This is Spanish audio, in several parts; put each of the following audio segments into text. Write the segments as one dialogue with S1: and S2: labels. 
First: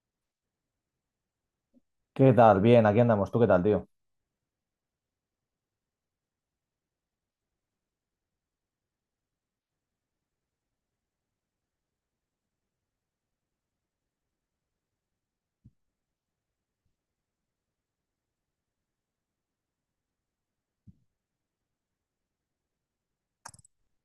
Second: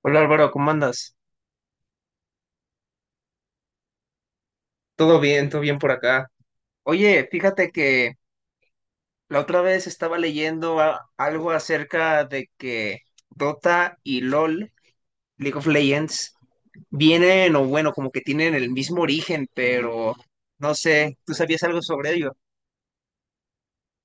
S1: Hola Álvaro, ¿cómo andas?
S2: ¿Qué tal? Bien, aquí andamos. ¿Tú qué tal, tío?
S1: Todo bien por acá. Oye, fíjate que la otra vez estaba leyendo algo acerca de que Dota y LOL, League of Legends, vienen o bueno, como que tienen el mismo origen, pero no sé, ¿tú sabías algo sobre ello?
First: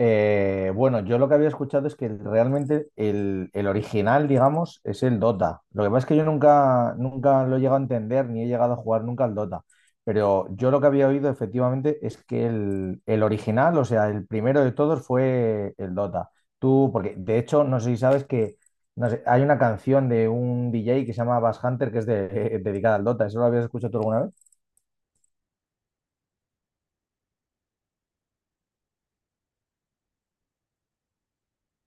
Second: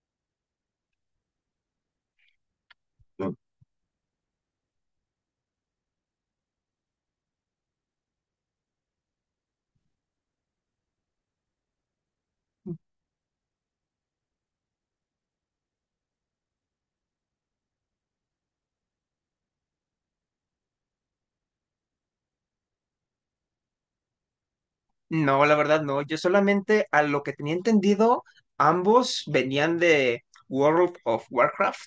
S2: Bueno, yo lo que había escuchado es que realmente el original, digamos, es el Dota. Lo que pasa es que yo nunca lo he llegado a entender ni he llegado a jugar nunca al Dota. Pero yo lo que había oído efectivamente es que el original, o sea, el primero de todos fue el Dota. Tú, porque de hecho, no sé si sabes que no sé, hay una canción de un DJ que se llama Bass Hunter dedicada al Dota. ¿Eso lo habías escuchado tú alguna vez?
S1: No, la verdad no. Yo solamente a lo que tenía entendido, ambos venían de World of Warcraft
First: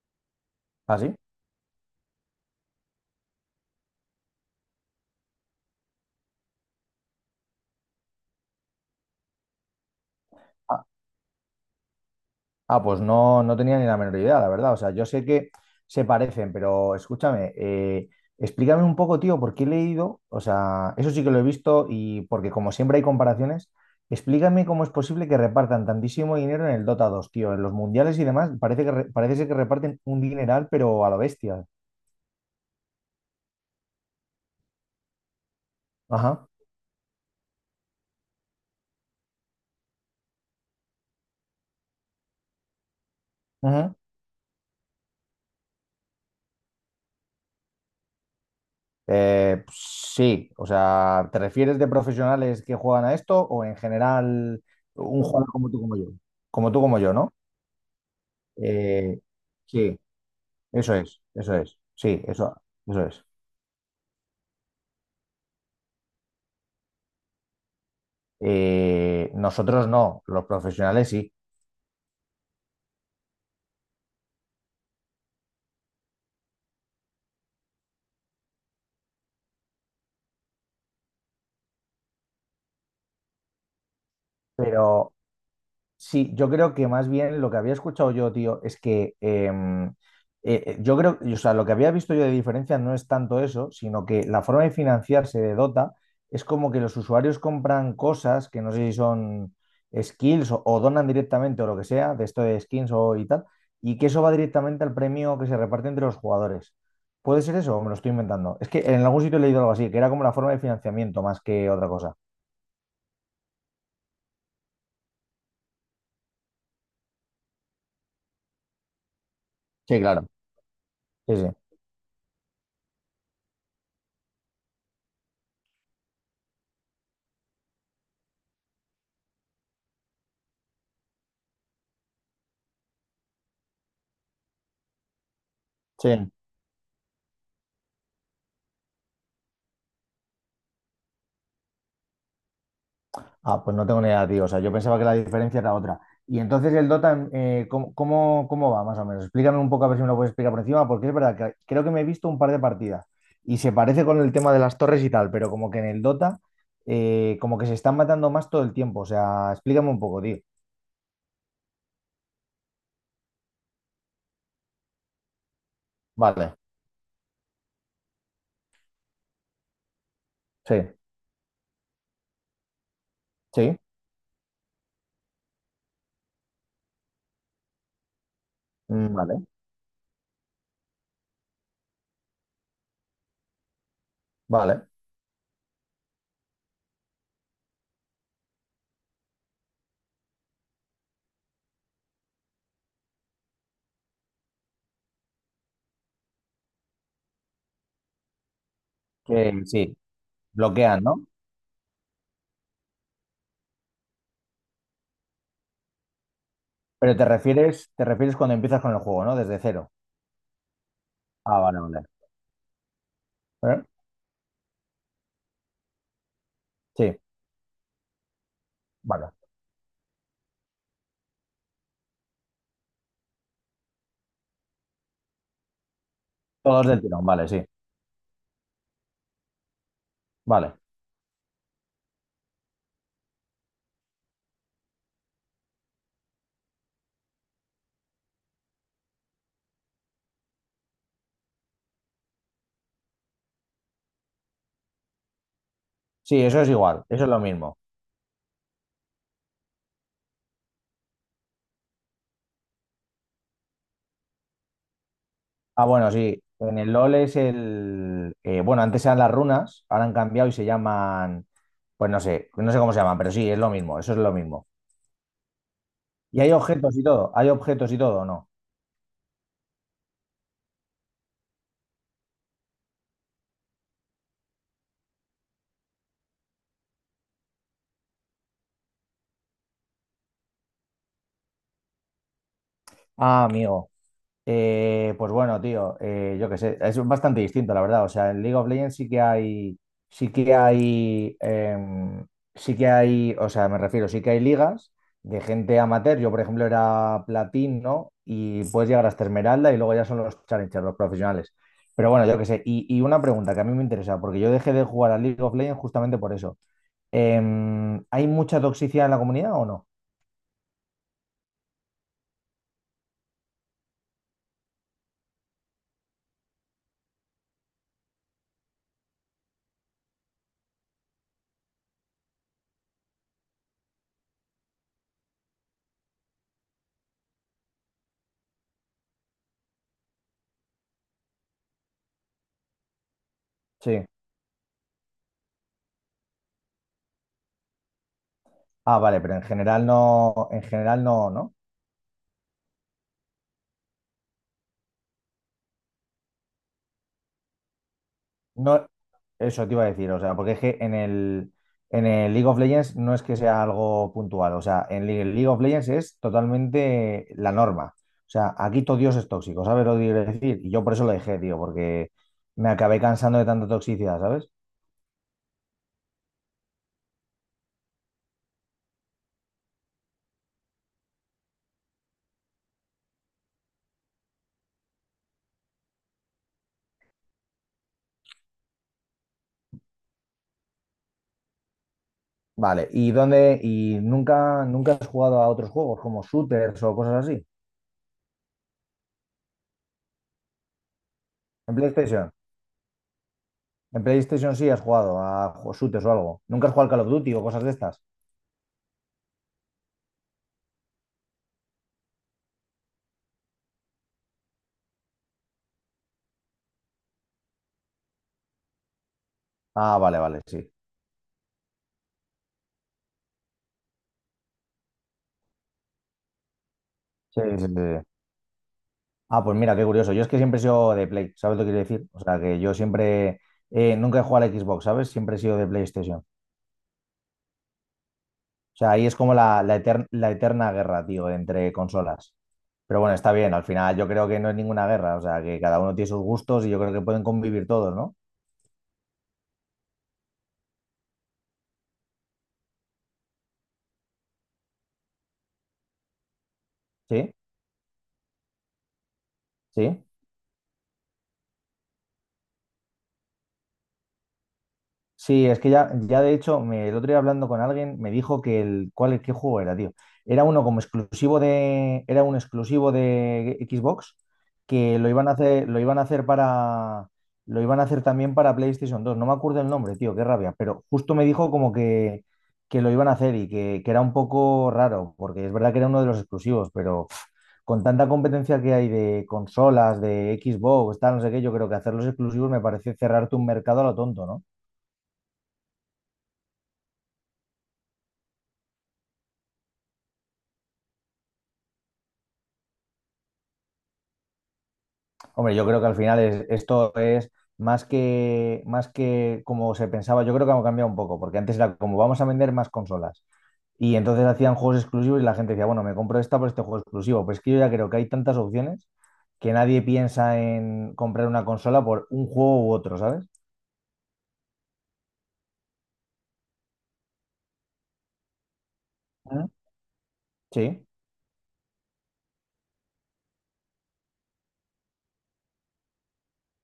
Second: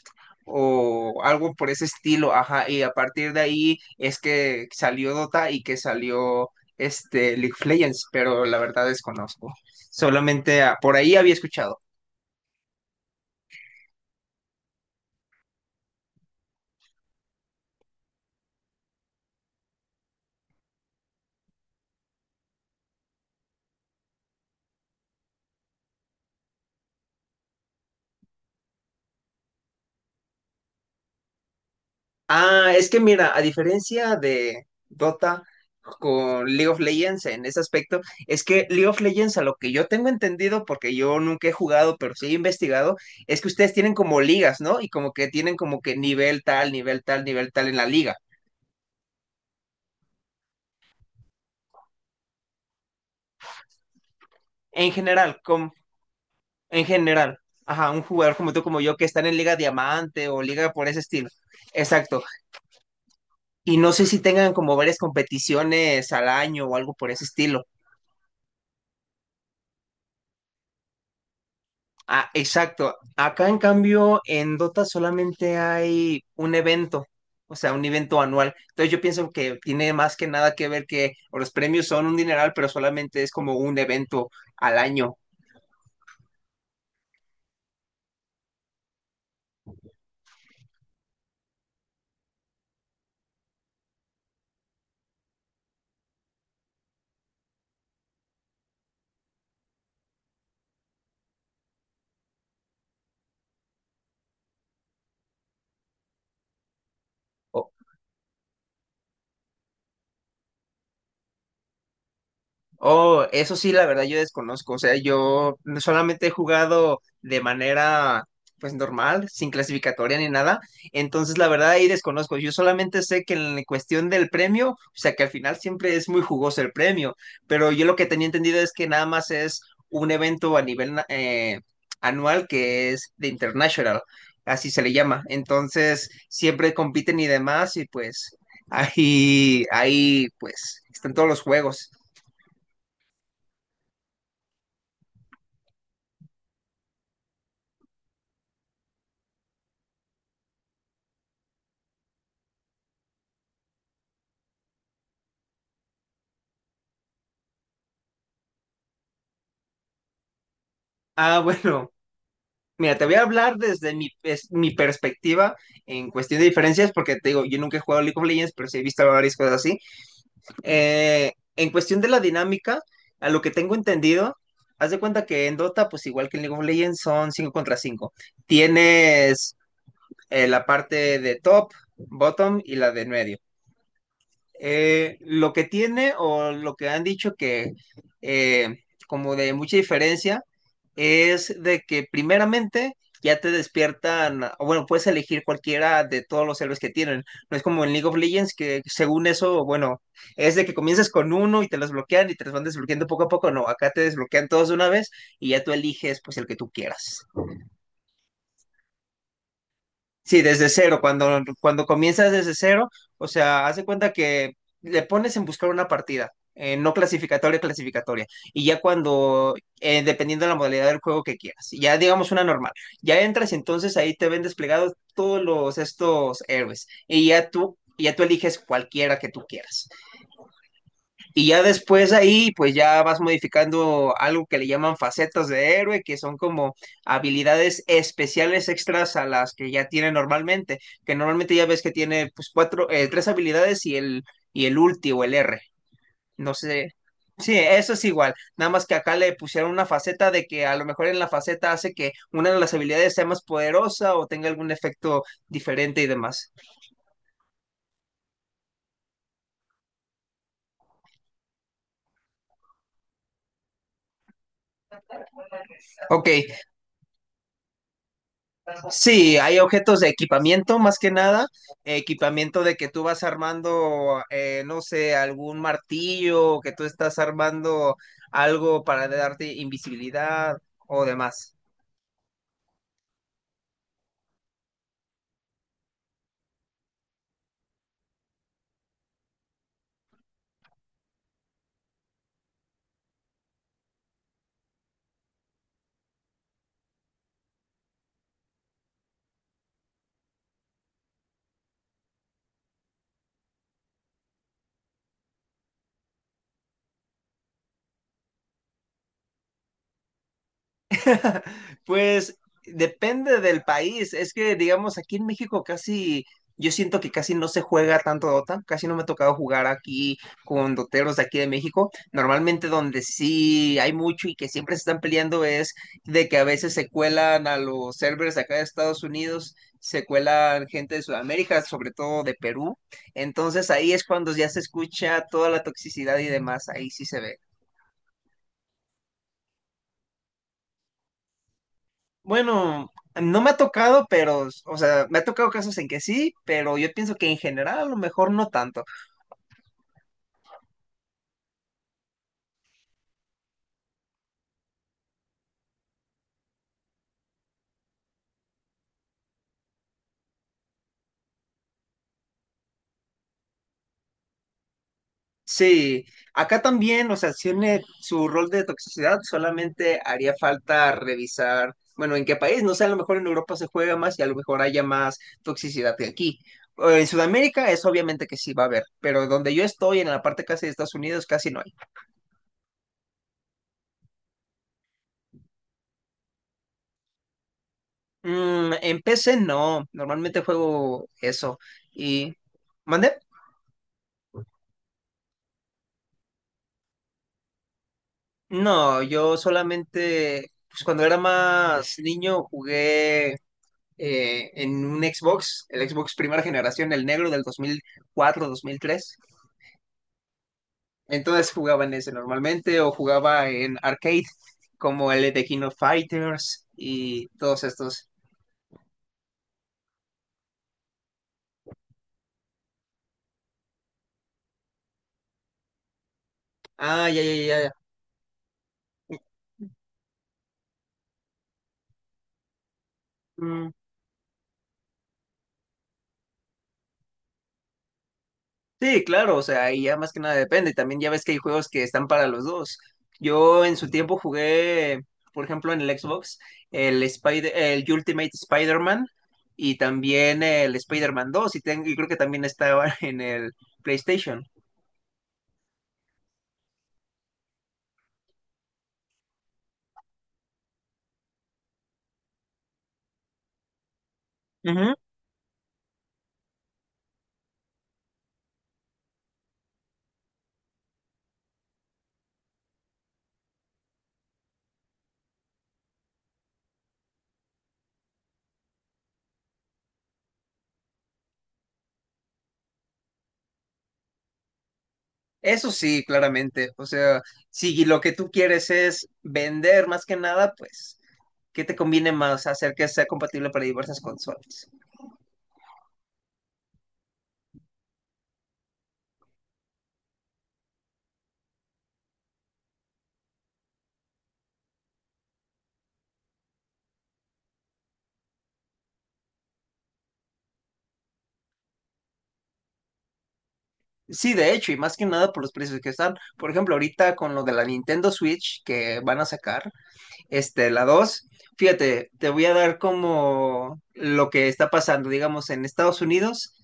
S2: ¿Ah, sí?
S1: o algo por ese estilo, ajá, y a partir de ahí es que salió Dota y que salió este League of Legends, pero la verdad desconozco. Solamente por ahí había escuchado.
S2: Ah, pues no, no tenía ni la menor idea, la verdad. O sea, yo sé que se parecen, pero escúchame, explícame un poco, tío, porque he leído, o sea, eso sí que lo he visto y porque como siempre hay comparaciones, explícame cómo es posible que repartan tantísimo dinero en el Dota dos, tío, en los mundiales y demás, parece que parece ser que reparten un dineral, pero a lo bestia.
S1: Ah, es que mira, a diferencia de Dota con
S2: Ajá.
S1: League of Legends en ese aspecto, es que League of Legends, a lo que yo tengo entendido, porque yo nunca he jugado, pero sí he investigado, es que ustedes tienen
S2: Ujú.
S1: como ligas, ¿no? Y como que tienen como que nivel tal, nivel tal, nivel tal en la liga.
S2: Pues sí, o sea, ¿te refieres de profesionales que juegan a esto o en general
S1: En
S2: un
S1: general,
S2: jugador como
S1: como,
S2: tú como yo? Como tú
S1: en
S2: como yo, ¿no?
S1: general. Ajá, un jugador como tú, como yo, que
S2: Eh,
S1: están en Liga
S2: sí,
S1: Diamante o Liga por ese estilo.
S2: eso es, sí,
S1: Exacto.
S2: eso es.
S1: Y no sé si tengan como varias competiciones al año o algo por ese estilo.
S2: Nosotros no, los profesionales sí,
S1: Ah, exacto. Acá en cambio, en Dota solamente hay un evento, o sea, un evento anual. Entonces yo pienso que tiene más que nada que ver que o los premios son un dineral, pero solamente es como un evento al
S2: pero
S1: año.
S2: sí, yo creo que más bien lo que había escuchado yo, tío, es que yo creo, o sea, lo que había visto yo de diferencia no es tanto eso, sino que la forma de financiarse de Dota es como que los usuarios compran cosas que no sé si son skills o donan directamente o lo que sea, de esto de skins o y tal, y que eso va directamente al premio que se reparte entre los jugadores. ¿Puede ser
S1: O,
S2: eso o me lo estoy inventando? Es que en algún sitio he leído algo así, que era como la forma de financiamiento más que otra cosa.
S1: Oh, eso sí, la verdad yo desconozco. O sea, yo solamente he jugado de manera pues normal, sin
S2: Sí,
S1: clasificatoria
S2: claro.
S1: ni nada.
S2: Sí,
S1: Entonces,
S2: sí.
S1: la verdad ahí desconozco. Yo solamente sé que en cuestión del premio, o sea, que al final siempre es muy jugoso el premio, pero yo lo que tenía entendido es que nada más es un evento a nivel anual que es de International, así se le llama. Entonces,
S2: Sí.
S1: siempre compiten y demás y pues ahí pues están todos los juegos.
S2: Ah, pues no tengo ni idea, tío. O sea, yo pensaba que la diferencia era otra. Y entonces el Dota, cómo va más o menos? Explícame un poco a ver si me lo puedes explicar por encima, porque es verdad que creo que me he visto un par de partidas y se parece con el tema de las torres y tal, pero como que en el Dota, como que se están matando más todo el tiempo. O sea, explícame un poco, tío.
S1: Ah, bueno, mira, te voy a hablar desde mi perspectiva en cuestión de
S2: Vale,
S1: diferencias, porque te digo, yo nunca he jugado League of Legends, pero sí he visto varias cosas así.
S2: sí,
S1: En cuestión de la dinámica, a lo que tengo
S2: sí,
S1: entendido, haz de cuenta que en Dota, pues igual que en League of Legends, son 5 contra 5.
S2: mm, vale,
S1: Tienes la parte de top, bottom y la de en medio.
S2: vale.
S1: Lo que tiene o lo que han dicho que eh, como de mucha diferencia es de que primeramente ya te despiertan, o bueno, puedes elegir cualquiera de todos los héroes que tienen. No es como en League of Legends que según
S2: Que
S1: eso,
S2: sí,
S1: bueno, es de que
S2: bloquean,
S1: comienzas
S2: ¿no?
S1: con uno y te los bloquean y te los van desbloqueando poco a poco. No, acá te desbloquean todos de una vez y ya tú eliges pues el que tú
S2: Pero te
S1: quieras.
S2: refieres, te refieres cuando empiezas con el juego, ¿no? Desde cero.
S1: Sí, desde cero, cuando,
S2: Ah, vale,
S1: cuando
S2: vale.
S1: comienzas desde cero, o sea, haz
S2: ¿Eh?
S1: de cuenta que le pones en buscar una partida, no
S2: Sí,
S1: clasificatoria, clasificatoria, y ya
S2: vale.
S1: cuando, dependiendo de la modalidad del juego que quieras, ya digamos una normal, ya entras y entonces ahí te ven desplegados todos los, estos héroes,
S2: Todos del tirón,
S1: y
S2: vale,
S1: ya
S2: sí.
S1: tú, ya tú eliges cualquiera que tú quieras.
S2: Vale.
S1: Y ya después ahí, pues ya vas modificando algo que le llaman facetas de héroe, que son como habilidades especiales extras a las que ya tiene normalmente, que normalmente ya ves que tiene pues cuatro, tres habilidades y y el ulti o el R.
S2: Sí,
S1: No
S2: eso es
S1: sé.
S2: igual, eso es lo
S1: Sí,
S2: mismo.
S1: eso es igual. Nada más que acá le pusieron una faceta de que a lo mejor en la faceta hace que una de las habilidades sea más poderosa o tenga algún efecto
S2: Ah,
S1: diferente y
S2: bueno, sí,
S1: demás.
S2: en el LOL es el... bueno, antes eran las runas, ahora han cambiado y se llaman... Pues no sé, no sé cómo se llaman, pero sí, es lo mismo, eso es lo mismo.
S1: Ok.
S2: Y hay objetos y todo, hay objetos y todo, ¿o ¿no?
S1: Sí, hay objetos de equipamiento más que nada, equipamiento de que tú vas armando, no sé, algún martillo, que tú estás armando algo para darte invisibilidad o demás.
S2: Ah, amigo. Pues bueno, tío, yo qué sé, es bastante distinto, la verdad. O sea, en League of Legends sí que hay, em, sí que hay, o sea, me refiero, sí que hay ligas de gente amateur. Yo, por ejemplo, era platino y puedes llegar hasta Esmeralda y luego ya son los challengers, los profesionales. Pero bueno, yo qué sé. Y una pregunta que a mí me interesa, porque yo dejé de jugar a League of Legends justamente por eso. ¿Hay mucha toxicidad en la comunidad o no?
S1: Pues depende del país. Es que, digamos, aquí en México casi, yo siento que casi no se juega tanto Dota. Casi no me ha tocado jugar aquí con doteros de aquí de México. Normalmente donde sí hay mucho y que siempre se están peleando es de que a veces se cuelan a los servers de acá de Estados Unidos, se cuelan gente de Sudamérica, sobre todo de Perú. Entonces ahí es
S2: Sí.
S1: cuando ya se escucha toda la toxicidad y demás. Ahí sí se ve.
S2: Ah, vale, pero en general no, ¿no?
S1: Bueno, no me ha tocado, pero, o sea, me ha tocado casos en que sí, pero yo pienso que en general a lo mejor no tanto.
S2: No, eso te iba a decir, o sea, porque es que en el League of Legends no es que sea algo puntual, o sea, en el League of Legends es totalmente la norma. O sea, aquí todo Dios es tóxico, ¿sabes lo que quiero decir? Y yo por eso lo dejé, tío, porque me acabé cansando de tanta toxicidad, ¿sabes?
S1: Sí, acá también, o sea, tiene su rol de toxicidad, solamente haría falta revisar, bueno, en qué país, no sé, a lo mejor en Europa se juega más y a lo mejor haya más toxicidad que aquí. En Sudamérica es obviamente que sí va a haber, pero donde yo estoy, en la parte casi de Estados Unidos, casi no hay.
S2: Vale, ¿y dónde? ¿Y nunca has jugado a otros juegos como shooters o cosas así?
S1: Mm, en PC no, normalmente juego eso.
S2: ¿En PlayStation?
S1: Y... ¿Mande?
S2: ¿En PlayStation sí has jugado a shooters o algo? ¿Nunca has jugado al Call of Duty o cosas de estas?
S1: No, yo solamente, pues cuando era más niño jugué en un Xbox, el Xbox primera generación, el negro del dos mil cuatro, 2003.
S2: Ah, vale, vale, sí.
S1: Entonces jugaba en ese normalmente o jugaba en arcade, como el de King of Fighters y
S2: Sí,
S1: todos
S2: sí, sí, sí.
S1: estos.
S2: Ah, pues mira, qué curioso. Yo es que siempre he sido de Play, ¿sabes lo que quiero decir? O sea, que yo siempre, nunca he jugado a la Xbox, ¿sabes? Siempre he sido de PlayStation. O
S1: Ah, ya, ya, ya,
S2: sea, ahí es como la eterna guerra, tío, entre consolas. Pero bueno, está bien, al
S1: ya.
S2: final yo creo que no es ninguna guerra, o sea, que cada uno tiene sus gustos y yo creo que pueden convivir todos, ¿no?
S1: Sí, claro, o sea, y ya más que nada depende. También ya ves que hay juegos que están para los dos. Yo en su tiempo jugué, por ejemplo, en el Xbox,
S2: Sí,
S1: El Ultimate Spider-Man y
S2: sí.
S1: también el Spider-Man 2 y creo que también estaba en el PlayStation.
S2: Sí, es que ya, ya de hecho, me, el otro día hablando con alguien, me dijo que el, ¿cuál, qué juego era, tío? Era uno como exclusivo de, era un exclusivo de Xbox que lo iban a hacer, lo iban a hacer también para PlayStation 2. No me acuerdo el nombre, tío, qué rabia. Pero justo me dijo como que lo iban a hacer y que era un poco raro, porque es verdad que era uno de los exclusivos, pero pff, con tanta competencia que hay de consolas, de Xbox, tal, no sé qué, yo creo que hacer los exclusivos me parece cerrarte un mercado a lo tonto, ¿no?
S1: Eso sí, claramente. O sea, si lo que tú quieres es vender más que nada, pues, ¿qué te conviene más? Hacer que sea compatible para diversas consolas.
S2: Hombre, yo creo que al final esto es más que como se pensaba, yo creo que ha cambiado un poco, porque antes era como vamos a vender más consolas. Y entonces hacían juegos exclusivos y la gente decía, bueno, me compro esta por este juego exclusivo. Pues es que yo ya creo que hay tantas opciones que nadie piensa en comprar una consola por un juego u otro, ¿sabes?
S1: Sí, de hecho, y más que nada por los precios que están. Por ejemplo, ahorita con lo de la Nintendo Switch que van a
S2: ¿Mm?
S1: sacar, la
S2: Sí,
S1: dos. Fíjate, te voy a dar como lo que está pasando, digamos, en Estados Unidos,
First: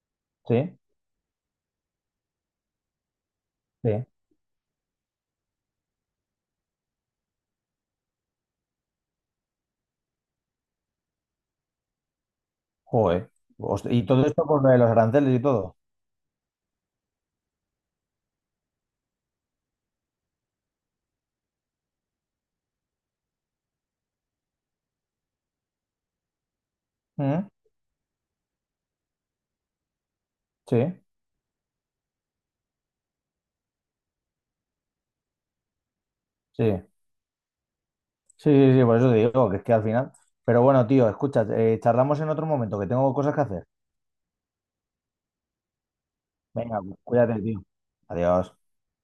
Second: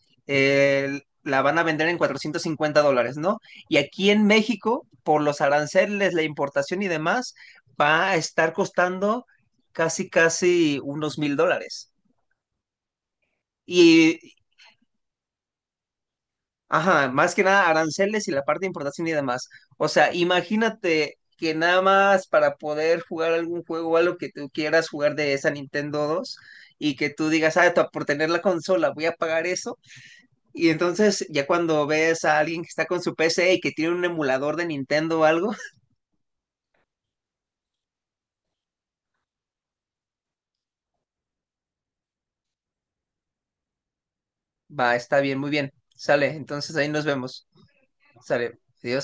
S2: sí,
S1: la van a vender en $450, ¿no? Y
S2: sí.
S1: aquí en México, por los aranceles, la importación y demás, va a estar costando casi, casi unos $1,000.
S2: Joder. Y
S1: Y,
S2: todo esto por lo de los aranceles y todo.
S1: Ajá, más que nada aranceles y la parte de importación y demás. O sea, imagínate que nada más para poder jugar algún juego o algo que tú quieras jugar de esa Nintendo 2 y que tú
S2: Mm,
S1: digas, por tener la consola voy a pagar eso. Y
S2: sí,
S1: entonces ya cuando ves a alguien que está con su PC y que tiene un emulador de Nintendo o algo,
S2: sí. Sí, sí, sí, por eso te digo, que es que al final. Pero bueno, tío, escucha, charlamos en otro momento, que tengo cosas que hacer.
S1: va, está bien, muy bien. Sale, entonces
S2: Venga,
S1: ahí nos
S2: cuídate,
S1: vemos.
S2: tío. Adiós.
S1: Sale, adiós.